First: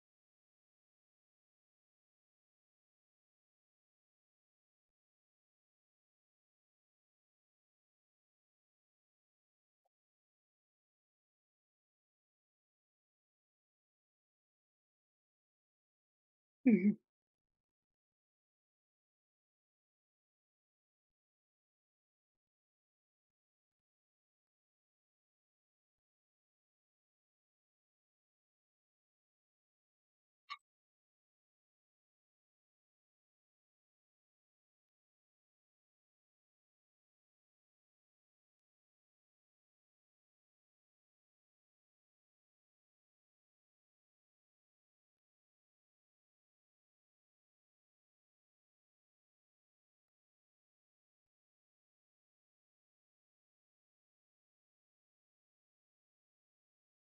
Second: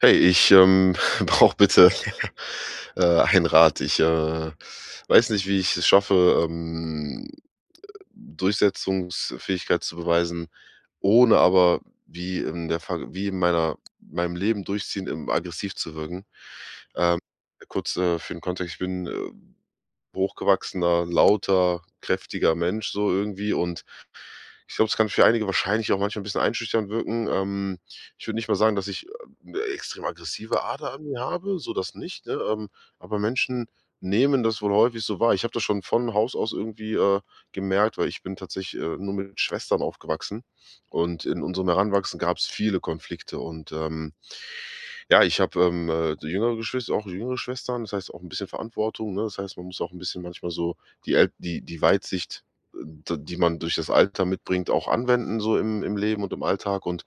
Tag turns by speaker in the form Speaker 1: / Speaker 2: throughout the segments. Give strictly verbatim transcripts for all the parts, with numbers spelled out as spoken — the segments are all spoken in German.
Speaker 1: Hey, ich, ähm, brauche bitte, äh, einen Rat. Ich, äh, weiß nicht, wie ich es schaffe, ähm, Durchsetzungsfähigkeit zu beweisen, ohne aber wie in der Verg wie in meiner meinem Leben durchziehend, ähm, aggressiv zu wirken.
Speaker 2: Mhm.
Speaker 1: Ähm, Kurz, äh, für den Kontext, ich bin, äh, hochgewachsener, lauter, kräftiger Mensch so irgendwie und ich glaube, es kann für einige wahrscheinlich auch manchmal ein bisschen einschüchternd wirken. Ähm, ich würde nicht mal sagen, dass ich, äh, 'ne extrem aggressive Ader an mir habe, so das nicht, ne? Ähm, aber Menschen nehmen das wohl häufig so wahr. Ich habe das schon von Haus aus irgendwie, äh, gemerkt, weil ich bin tatsächlich, äh, nur mit Schwestern aufgewachsen und in unserem Heranwachsen gab es viele Konflikte und, ähm ja, ich habe, ähm, äh, jüngere Geschwister auch jüngere Schwestern, das heißt auch ein bisschen Verantwortung, ne? Das heißt, man muss auch ein bisschen manchmal so die El die die Weitsicht, äh, d die man durch das Alter mitbringt, auch anwenden so im im Leben und im Alltag. Und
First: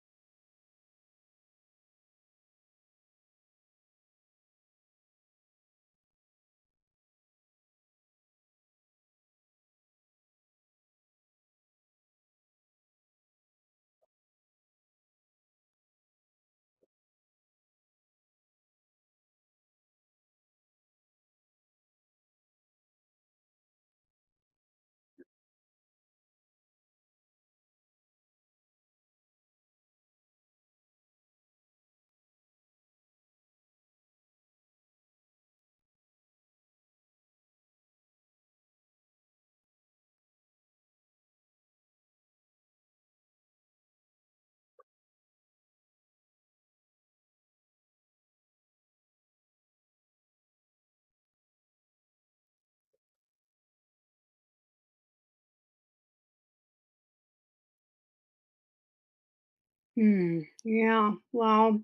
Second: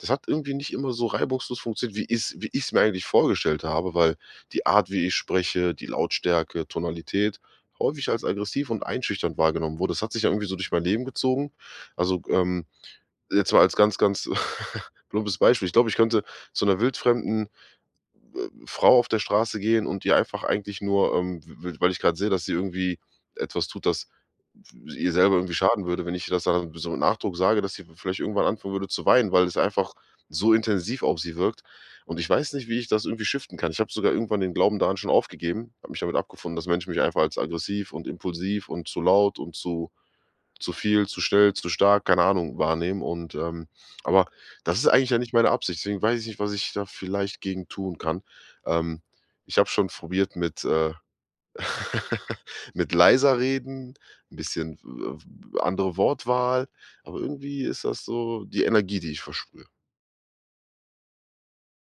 Speaker 1: das hat irgendwie nicht immer so reibungslos funktioniert, wie ich's wie ich's mir eigentlich vorgestellt habe, weil die Art, wie ich spreche, die Lautstärke, Tonalität häufig als aggressiv und einschüchternd wahrgenommen wurde. Das hat sich ja irgendwie so durch mein Leben gezogen. Also, ähm, jetzt mal als ganz, ganz plumpes Beispiel. Ich glaube, ich könnte zu einer wildfremden Frau auf der Straße gehen und ihr einfach eigentlich nur, ähm, w weil ich gerade sehe, dass sie irgendwie etwas tut, das ihr selber irgendwie schaden würde, wenn ich das dann so mit Nachdruck sage, dass sie vielleicht irgendwann anfangen würde zu weinen, weil es einfach so intensiv auf sie wirkt. Und ich weiß nicht, wie ich das irgendwie shiften kann. Ich habe sogar irgendwann den Glauben daran schon aufgegeben, habe mich damit abgefunden, dass Menschen mich einfach als aggressiv und impulsiv und zu laut und zu zu viel, zu schnell, zu stark, keine Ahnung, wahrnehmen und, ähm aber das ist eigentlich ja nicht meine Absicht, deswegen weiß ich nicht, was ich da vielleicht gegen tun kann. Ähm, ich habe schon probiert mit, äh mit leiser reden, ein bisschen w andere Wortwahl, aber irgendwie ist das so die Energie, die ich versprühe.
Speaker 2: Hm. Ja, wow.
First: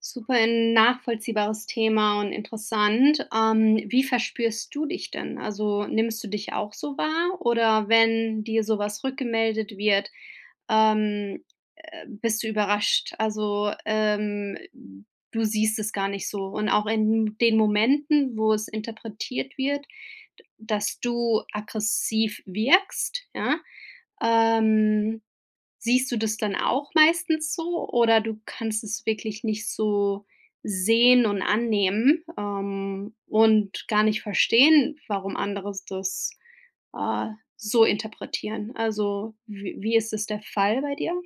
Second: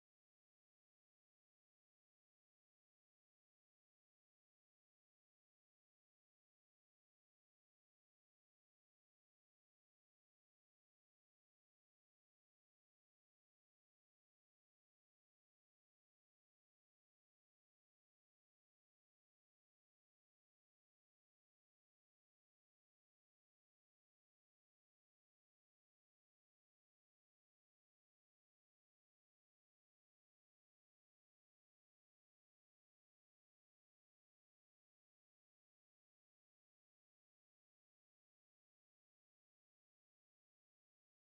Speaker 2: Super ein nachvollziehbares Thema und interessant. Ähm, wie verspürst du dich denn? Also nimmst du dich auch so wahr? Oder wenn dir sowas rückgemeldet wird, ähm, äh, bist du überrascht? Also ähm, du siehst es gar nicht so. Und auch in den Momenten, wo es interpretiert wird, dass du aggressiv wirkst, ja, ähm, Siehst du das dann auch meistens so, oder du kannst es wirklich nicht so sehen und annehmen, ähm, und gar nicht verstehen, warum andere das, äh, so interpretieren? Also, wie wie ist es der Fall bei dir?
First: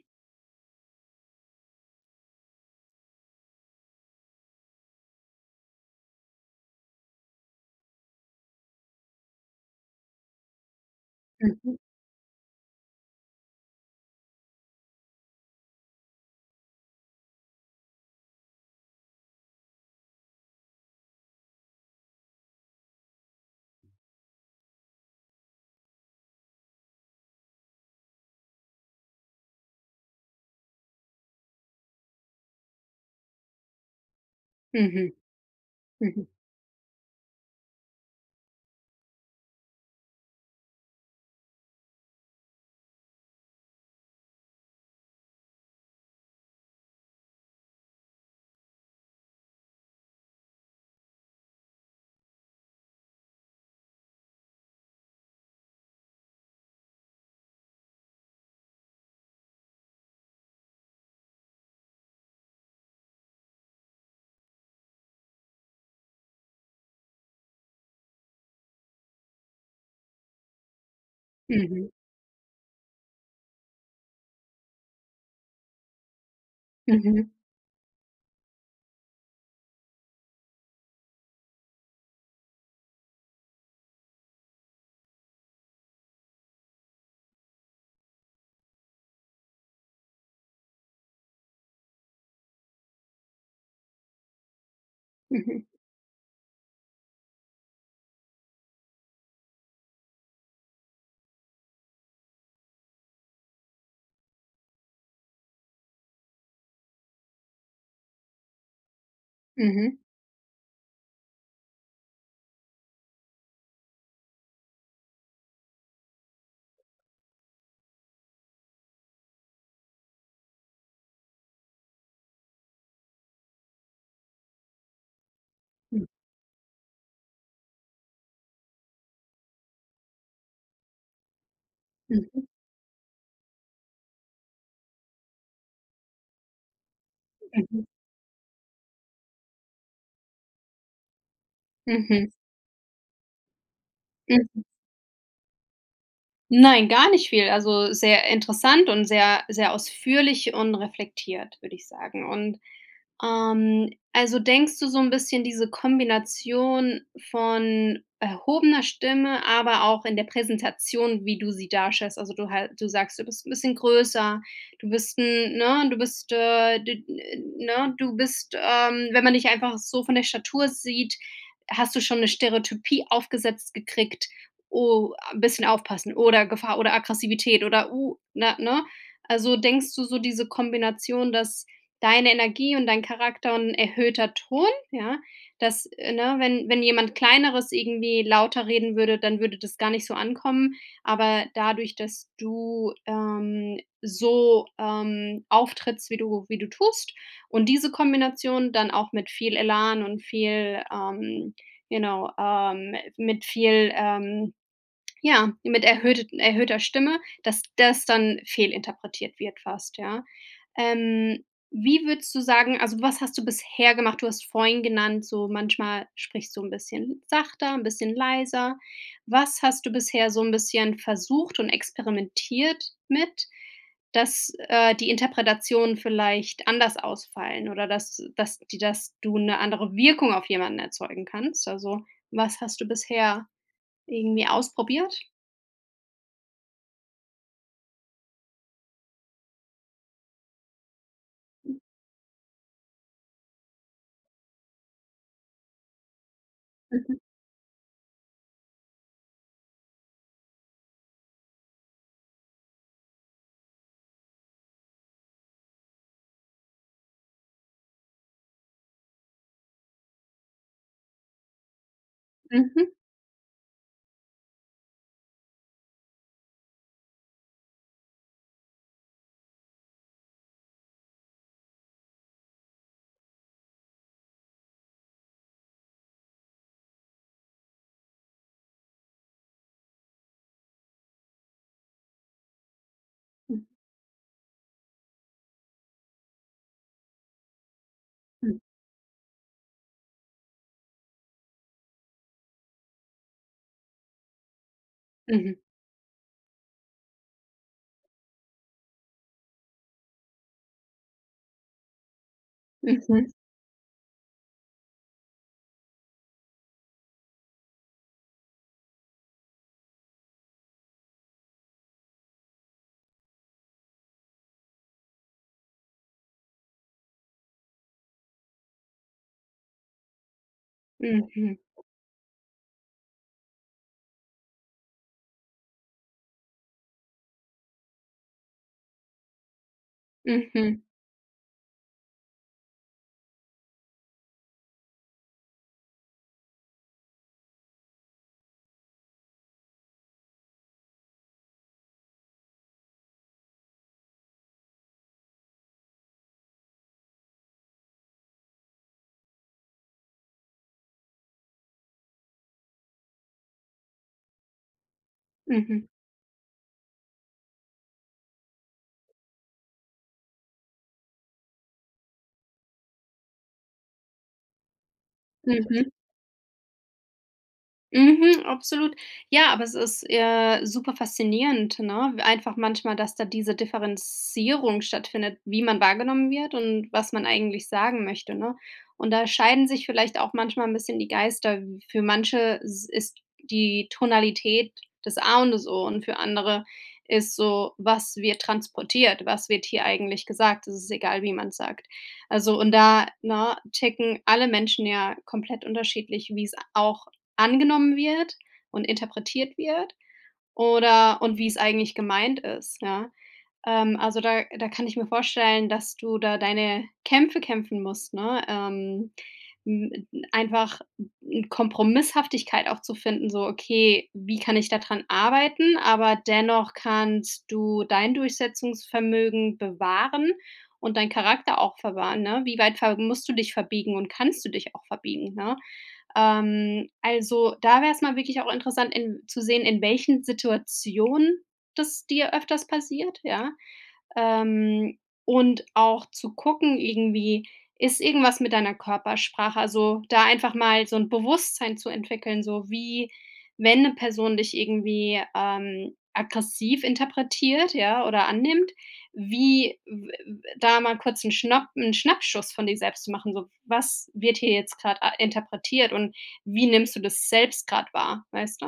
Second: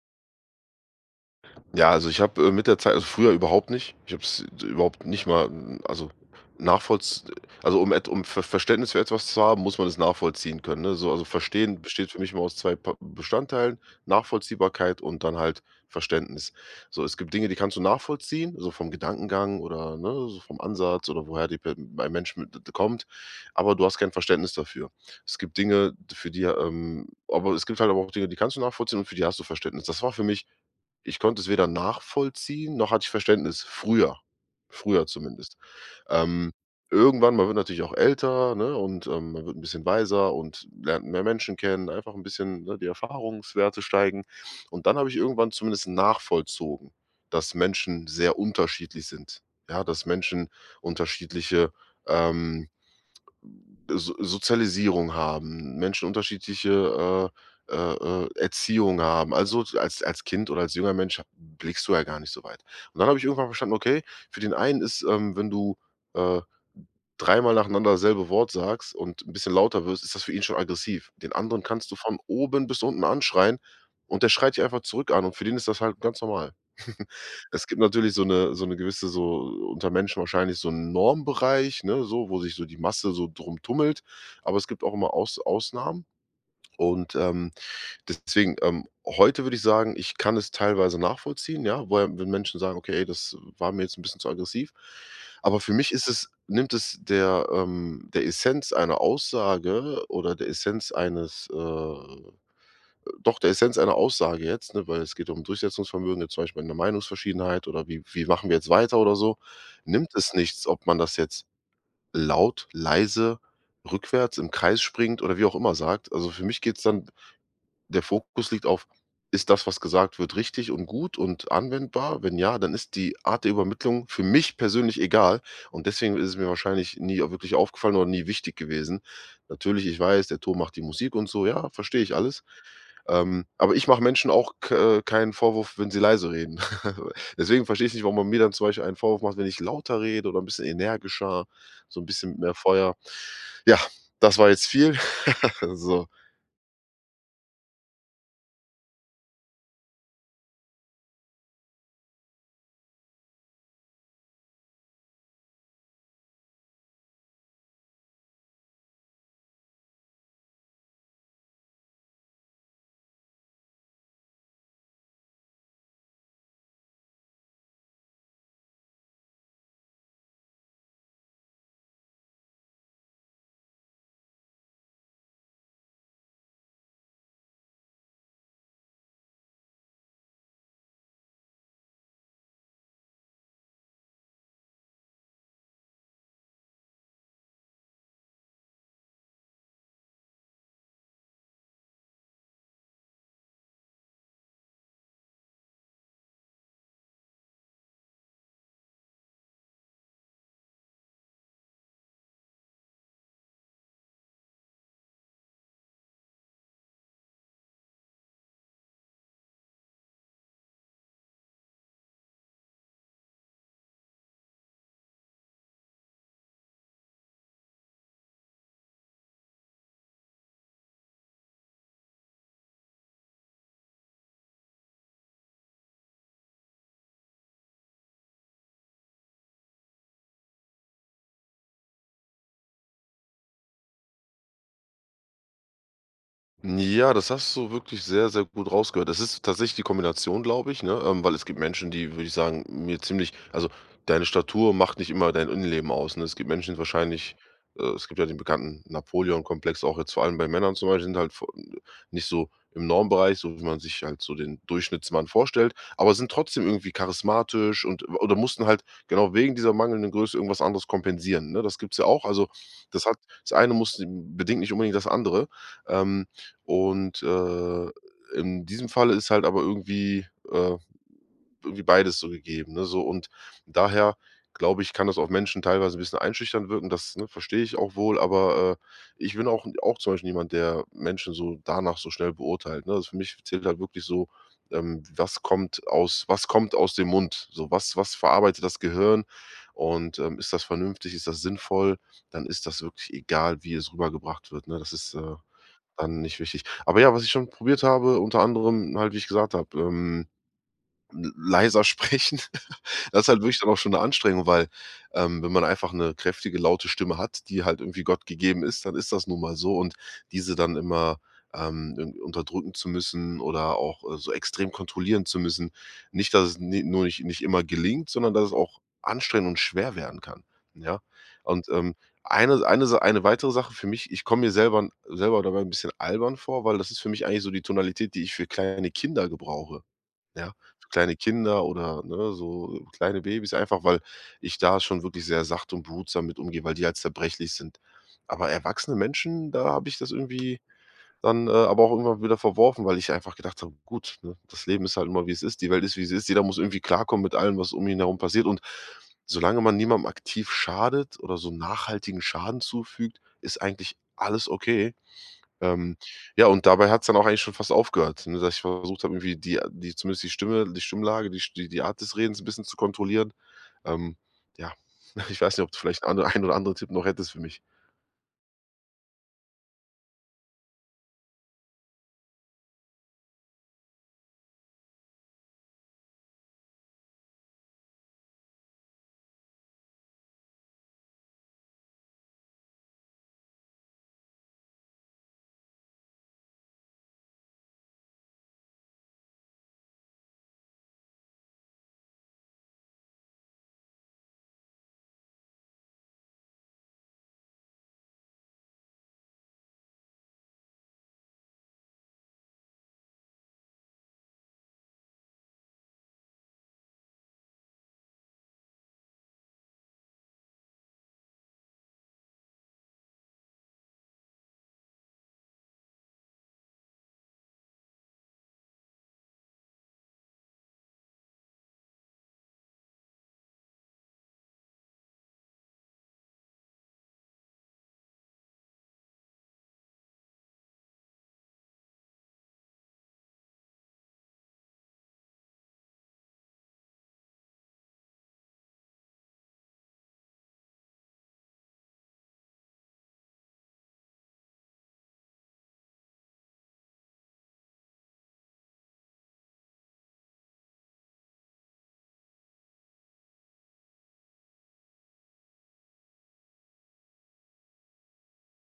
Speaker 1: Ja, also ich habe, äh, mit der Zeit also früher überhaupt nicht. Ich habe es überhaupt nicht mal, hm, also nachvollz also um et um Ver Verständnis für etwas zu haben, muss man es nachvollziehen können, ne? So, also
Speaker 2: Mhm.
Speaker 1: verstehen besteht für mich immer aus zwei Pa Bestandteilen, Nachvollziehbarkeit und dann halt Verständnis. So, es gibt Dinge, die kannst du nachvollziehen, so vom Gedankengang oder, ne, so vom Ansatz oder woher die pe ein Mensch mit kommt, aber du hast kein Verständnis dafür. Es gibt Dinge, für die, ähm aber es gibt halt aber auch Dinge, die kannst du nachvollziehen und für die hast du Verständnis. Das war für mich, ich konnte es weder nachvollziehen, noch hatte ich Verständnis. Früher, früher
Speaker 2: Mhm.
Speaker 1: zumindest.
Speaker 2: Mhm.
Speaker 1: Ähm, irgendwann, man wird natürlich auch älter, ne, und, ähm, man wird ein bisschen weiser und lernt mehr Menschen kennen, einfach ein bisschen, ne, die Erfahrungswerte steigen. Und dann habe ich irgendwann zumindest nachvollzogen, dass Menschen sehr unterschiedlich sind. Ja, dass Menschen unterschiedliche, ähm so Sozialisierung haben, Menschen unterschiedliche, äh, äh, äh, Erziehung haben. Also, so als als Kind oder als junger Mensch blickst du ja gar nicht so weit. Und dann habe ich irgendwann verstanden, okay, für den einen ist, ähm, wenn du, äh dreimal nacheinander dasselbe Wort sagst und 'n bisschen lauter wirst, ist das für ihn schon aggressiv. Den anderen kannst du von oben bis unten anschreien und der schreit dich einfach zurück an und für den ist das halt ganz normal.
Speaker 2: Mhm.
Speaker 1: Es gibt natürlich so 'ne so 'ne gewisse so unter Menschen wahrscheinlich so 'n Normbereich, ne, so, wo sich so die Masse so drum tummelt, aber es gibt auch immer Aus Ausnahmen und, ähm Deswegen, ähm, heute würde ich sagen, ich kann es teilweise nachvollziehen, ja, woher wenn Menschen sagen: „Okay, ey, das war mir jetzt ein bisschen zu aggressiv.“ Aber für mich ist es nimmt es der, ähm der Essenz einer Aussage oder der Essenz eines, äh doch, der Essenz einer Aussage jetzt, ne, weil es geht um Durchsetzungsvermögen, jetzt zum Beispiel in der Meinungsverschiedenheit oder wie wie machen wir jetzt weiter oder so,
Speaker 2: Mhm. Mhm.
Speaker 1: nimmt es nichts, ob man das jetzt laut, leise, rückwärts, im Kreis springt oder wie auch immer sagt. Also, für mich geht's dann der Fokus liegt auf: Ist das, was gesagt wird, richtig und gut und anwendbar? Wenn ja, dann ist die Art der Übermittlung für mich persönlich egal und
Speaker 2: Mhm.
Speaker 1: deswegen ist es mir wahrscheinlich nie au wirklich aufgefallen oder nie wichtig gewesen. Natürlich, ich weiß, der Ton macht die Musik und so, ja, verstehe ich
Speaker 2: Mhm. Mhm.
Speaker 1: alles. Ähm, aber ich mache Menschen auch k äh, keinen Vorwurf, wenn sie leise reden. Deswegen
Speaker 2: Mhm.
Speaker 1: verstehe ich nicht, warum man mir dann zum Beispiel einen Vorwurf macht, wenn ich lauter rede oder ein bisschen energischer, so ein bisschen
Speaker 2: Mhm.
Speaker 1: mit mehr Feuer. Ja, das war
Speaker 2: Mhm.
Speaker 1: jetzt viel. So.
Speaker 2: Nein, gar nicht viel. Also, sehr interessant und sehr sehr ausführlich und reflektiert, würde ich sagen. Und Ähm, also denkst du so ein bisschen diese Kombination von erhobener Stimme, aber auch in der Präsentation, wie du sie darstellst. Also, du halt du sagst, du bist ein bisschen größer, du bist 'n ne, du bist, äh, d ne, du bist, ähm wenn man dich einfach so von der Statur sieht, hast du schon eine Stereotypie aufgesetzt gekriegt. „Oh, ein bisschen aufpassen“ oder „Gefahr“ oder Aggressivität oder „Uh“, ne, ne? Also, denkst du so diese Kombination, dass deine Energie und dein Charakter und 'n erhöhter Ton, ja? Dass äh, ne, wenn wenn jemand Kleineres irgendwie lauter reden würde, dann würde das gar nicht so ankommen. Aber dadurch, dass du, ähm, so, ähm, auftrittst, wie du wie du tust, und diese Kombination dann auch mit viel Elan und viel, ähm, you know ähm, mit viel, ähm ja, mit erhöhtet erhöhter Stimme, dass das dann fehlinterpretiert wird fast, ja. Ähm, Wie würdest du sagen, also, was hast du bisher gemacht? Du hast vorhin genannt, so manchmal sprichst du ein bisschen sachter, ein bisschen leiser. Was hast du bisher so ein bisschen versucht und experimentiert mit, dass, äh, die Interpretationen vielleicht anders ausfallen oder dass dass die dass du eine andere Wirkung auf jemanden erzeugen kannst? Also, was hast du bisher irgendwie ausprobiert?
Speaker 1: Ja, das hast du wirklich sehr, sehr gut rausgehört. Das ist tatsächlich die Kombination, glaube ich, ne? Ähm, weil es gibt
Speaker 2: Mhm,
Speaker 1: Menschen, die, würde ich sagen, mir ziemlich also, deine Statur macht nicht immer dein Innenleben aus, ne? Es gibt Menschen, die wahrscheinlich äh, es gibt ja den bekannten Napoleon-Komplex, auch jetzt vor allem bei Männern zum Beispiel, sind halt vo nicht so im Normbereich, so wie man sich halt so den Durchschnittsmann vorstellt, aber sind trotzdem irgendwie charismatisch und oder mussten halt genau wegen dieser mangelnden Größe irgendwas anderes kompensieren, ne? Das gibt's ja auch. Also,
Speaker 2: mhm,
Speaker 1: das hat das eine muss bedingt nicht unbedingt das andere. Ähm und, äh, in diesem Falle ist halt aber irgendwie, äh irgendwie beides so gegeben, ne, so. Und daher glaube ich, kann das auf Menschen teilweise ein bisschen einschüchtern wirken, das, ne, verstehe ich auch wohl, aber, äh, ich bin auch auch zum Beispiel niemand, der Menschen so danach so schnell beurteilt, ne? Also, für mich
Speaker 2: mhm,
Speaker 1: zählt halt wirklich so, ähm, was kommt aus, was kommt aus dem Mund? So, was was
Speaker 2: mhm,
Speaker 1: verarbeitet das Gehirn? Und, ähm, ist das vernünftig? Ist das sinnvoll? Dann ist das wirklich egal, wie es rübergebracht wird, ne? Das ist, äh
Speaker 2: mhm,
Speaker 1: dann nicht wichtig. Aber ja, was ich schon probiert habe, unter anderem halt, wie ich gesagt habe, ähm leiser sprechen. Das
Speaker 2: mhm,
Speaker 1: ist halt wirklich dann auch schon eine Anstrengung, weil, ähm, wenn man einfach eine kräftige, laute Stimme hat, die halt irgendwie Gott gegeben ist, dann ist das nun mal so und diese dann immer, ähm, irgendwie unterdrücken zu müssen oder auch, äh, so extrem kontrollieren zu müssen. Nicht, dass es ni nur nicht nicht immer gelingt, sondern dass es auch anstrengend und schwer werden kann, ja?
Speaker 2: mhm,
Speaker 1: Und, ähm, eine eine Sa eine weitere Sache für mich, ich komme mir selber selber dabei ein bisschen albern vor, weil das ist für mich eigentlich so die Tonalität, die ich für kleine Kinder gebrauche. Ja,
Speaker 2: mhm,
Speaker 1: für kleine Kinder oder, ne, so kleine Babys einfach, weil ich da schon wirklich sehr sacht und behutsam mit umgehe, weil die halt zerbrechlich sind. Aber erwachsene Menschen, da habe ich das irgendwie dann, äh, aber auch irgendwann wieder verworfen, weil ich einfach gedacht habe: „Gut, ne, das Leben ist halt immer wie es ist. Die Welt ist, wie sie ist. Jeder muss irgendwie klarkommen mit allem, was um ihn herum passiert.“ Und solange man niemandem aktiv schadet oder so nachhaltigen Schaden zufügt, ist eigentlich alles okay.
Speaker 2: mhm,
Speaker 1: Ähm, ja, und dabei hat es dann auch eigentlich schon fast aufgehört, ne, dass ich versucht habe, irgendwie die die zumindest die Stimme die Stimmlage, die St die Art des Redens ein bisschen zu kontrollieren. Ähm, ja, ich weiß nicht, ob du
Speaker 2: mhm.
Speaker 1: vielleicht ande einen ein oder anderen Tipp noch hättest für mich.
Speaker 2: Mhm, absolut. Ja, aber es ist, äh, super faszinierend, ne? Einfach manchmal, dass da diese Differenzierung stattfindet, wie man wahrgenommen wird und was man eigentlich sagen möchte, ne? Und da scheiden sich vielleicht auch manchmal ein bisschen die Geister. Für manche s ist die Tonalität das A und das O, und für andere ist so: Was wird transportiert? Was wird hier eigentlich gesagt? Es ist egal, wie man's sagt. Also, und da, ne, ticken alle Menschen ja komplett unterschiedlich, wie es auch angenommen wird und interpretiert wird oder und wie es eigentlich gemeint ist, ja? Ähm, also, da da kann ich mir vorstellen, dass du da deine Kämpfe kämpfen musst, ne? Ähm, hm, einfach 'n Kompromisshaftigkeit auch zu finden, so: „Okay, wie kann ich da dran arbeiten?“ Aber dennoch kannst du dein Durchsetzungsvermögen bewahren und deinen Charakter auch verwahren, ne? Wie weit ver musst du dich verbiegen und kannst du dich auch verbiegen, ne? Ähm, also, da wäre es mal wirklich auch interessant in zu sehen, in welchen Situationen das dir öfters passiert, ja? Ähm, und auch zu gucken irgendwie, ist irgendwas mit deiner Körpersprache, also, da einfach mal so ein Bewusstsein zu entwickeln, so wie, wenn eine Person dich irgendwie, ähm, aggressiv interpretiert, ja, oder annimmt, wie w w da mal kurz einen Schnapp 'n Schnappschuss von dir selbst zu machen, so: „Was wird hier jetzt gerade interpretiert und wie nimmst du das selbst gerade wahr?“, weißt du?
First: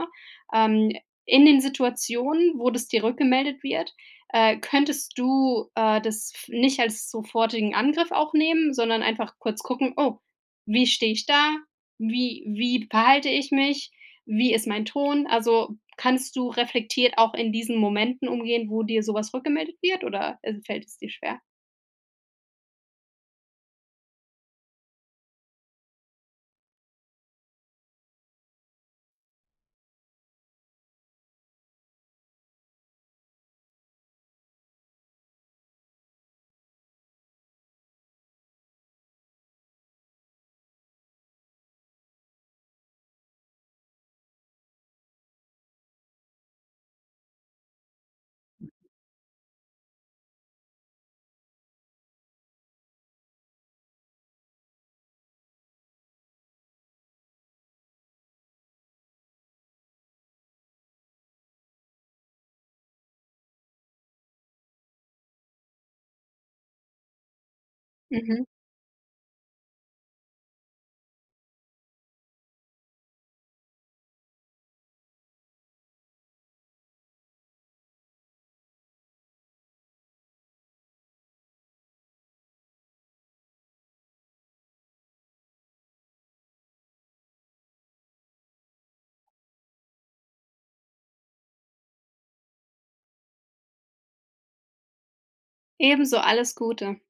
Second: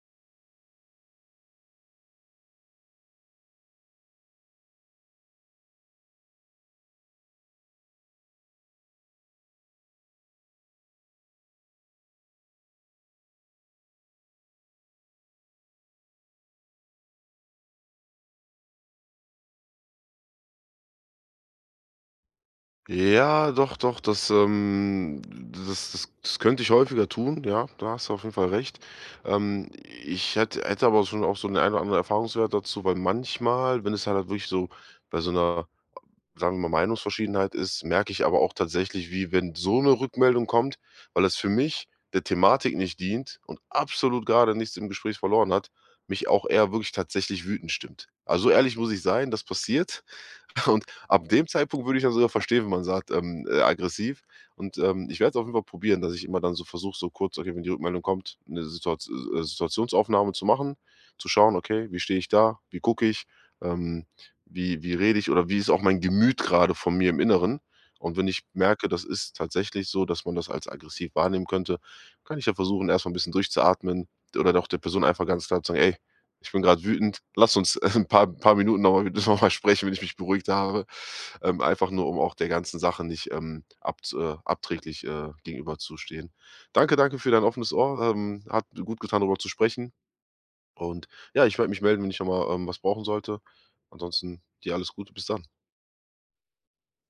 Speaker 2: Ähm, in den Situationen, wo das dir rückgemeldet wird, äh, könntest du, äh, das f nicht als sofortigen Angriff auch nehmen, sondern einfach kurz gucken: „Oh, wie stehe ich da? Wie wie verhalte ich mich? Wie ist mein Ton?“ Also, kannst du reflektiert auch in diesen Momenten umgehen, wo dir sowas rückgemeldet wird, oder, äh, fällt es dir schwer?
Speaker 1: Ja, doch, doch, das, ähm das das das könnte ich häufiger tun, ja, da hast du auf jeden Fall recht. Ähm, ich hätte hätte aber schon auch so den einen oder anderen Erfahrungswert dazu, weil manchmal, wenn es halt wirklich so bei so einer sagen wir mal, Meinungsverschiedenheit ist, merke ich aber auch tatsächlich, wie wenn so eine Rückmeldung kommt, weil es für mich der Thematik nicht dient und absolut gerade nichts im Gespräch verloren hat, mich auch eher wirklich tatsächlich wütend stimmt. Also, so ehrlich muss ich sein, das passiert. Und ab dem Zeitpunkt würde ich dann sogar verstehen, wenn man sagt, ähm, äh, aggressiv. Und, ähm, ich werde es auf jeden Fall probieren, dass ich immer dann so versuche, so kurz okay, wenn die Rückmeldung kommt, eine Situat äh, Situationsaufnahme zu machen, zu schauen: „Okay, wie stehe ich da? Wie gucke ich? Ähm, wie wie rede ich oder wie ist auch mein Gemüt gerade von mir im Inneren?“ Und wenn ich
Speaker 2: Mhm.
Speaker 1: merke, das ist tatsächlich so, dass man das als aggressiv wahrnehmen könnte, kann ich ja versuchen, erst mal 'n bisschen durchzuatmen oder doch der Person einfach ganz klar zu sagen: „Ey, ich bin gerade wütend. Lass uns ein paar, paar Minuten nochmal noch mal sprechen, wenn ich mich beruhigt habe. Ähm, einfach nur, um auch der ganzen Sache nicht ähm, ab, äh, abträglich äh, gegenüberzustehen. Danke, danke für dein offenes Ohr. Ähm, hat gut getan, darüber zu sprechen. Und ja, ich werde mich melden, wenn ich nochmal ähm, was brauchen sollte. Ansonsten dir alles Gute. Bis dann.
Speaker 2: Ebenso, alles Gute.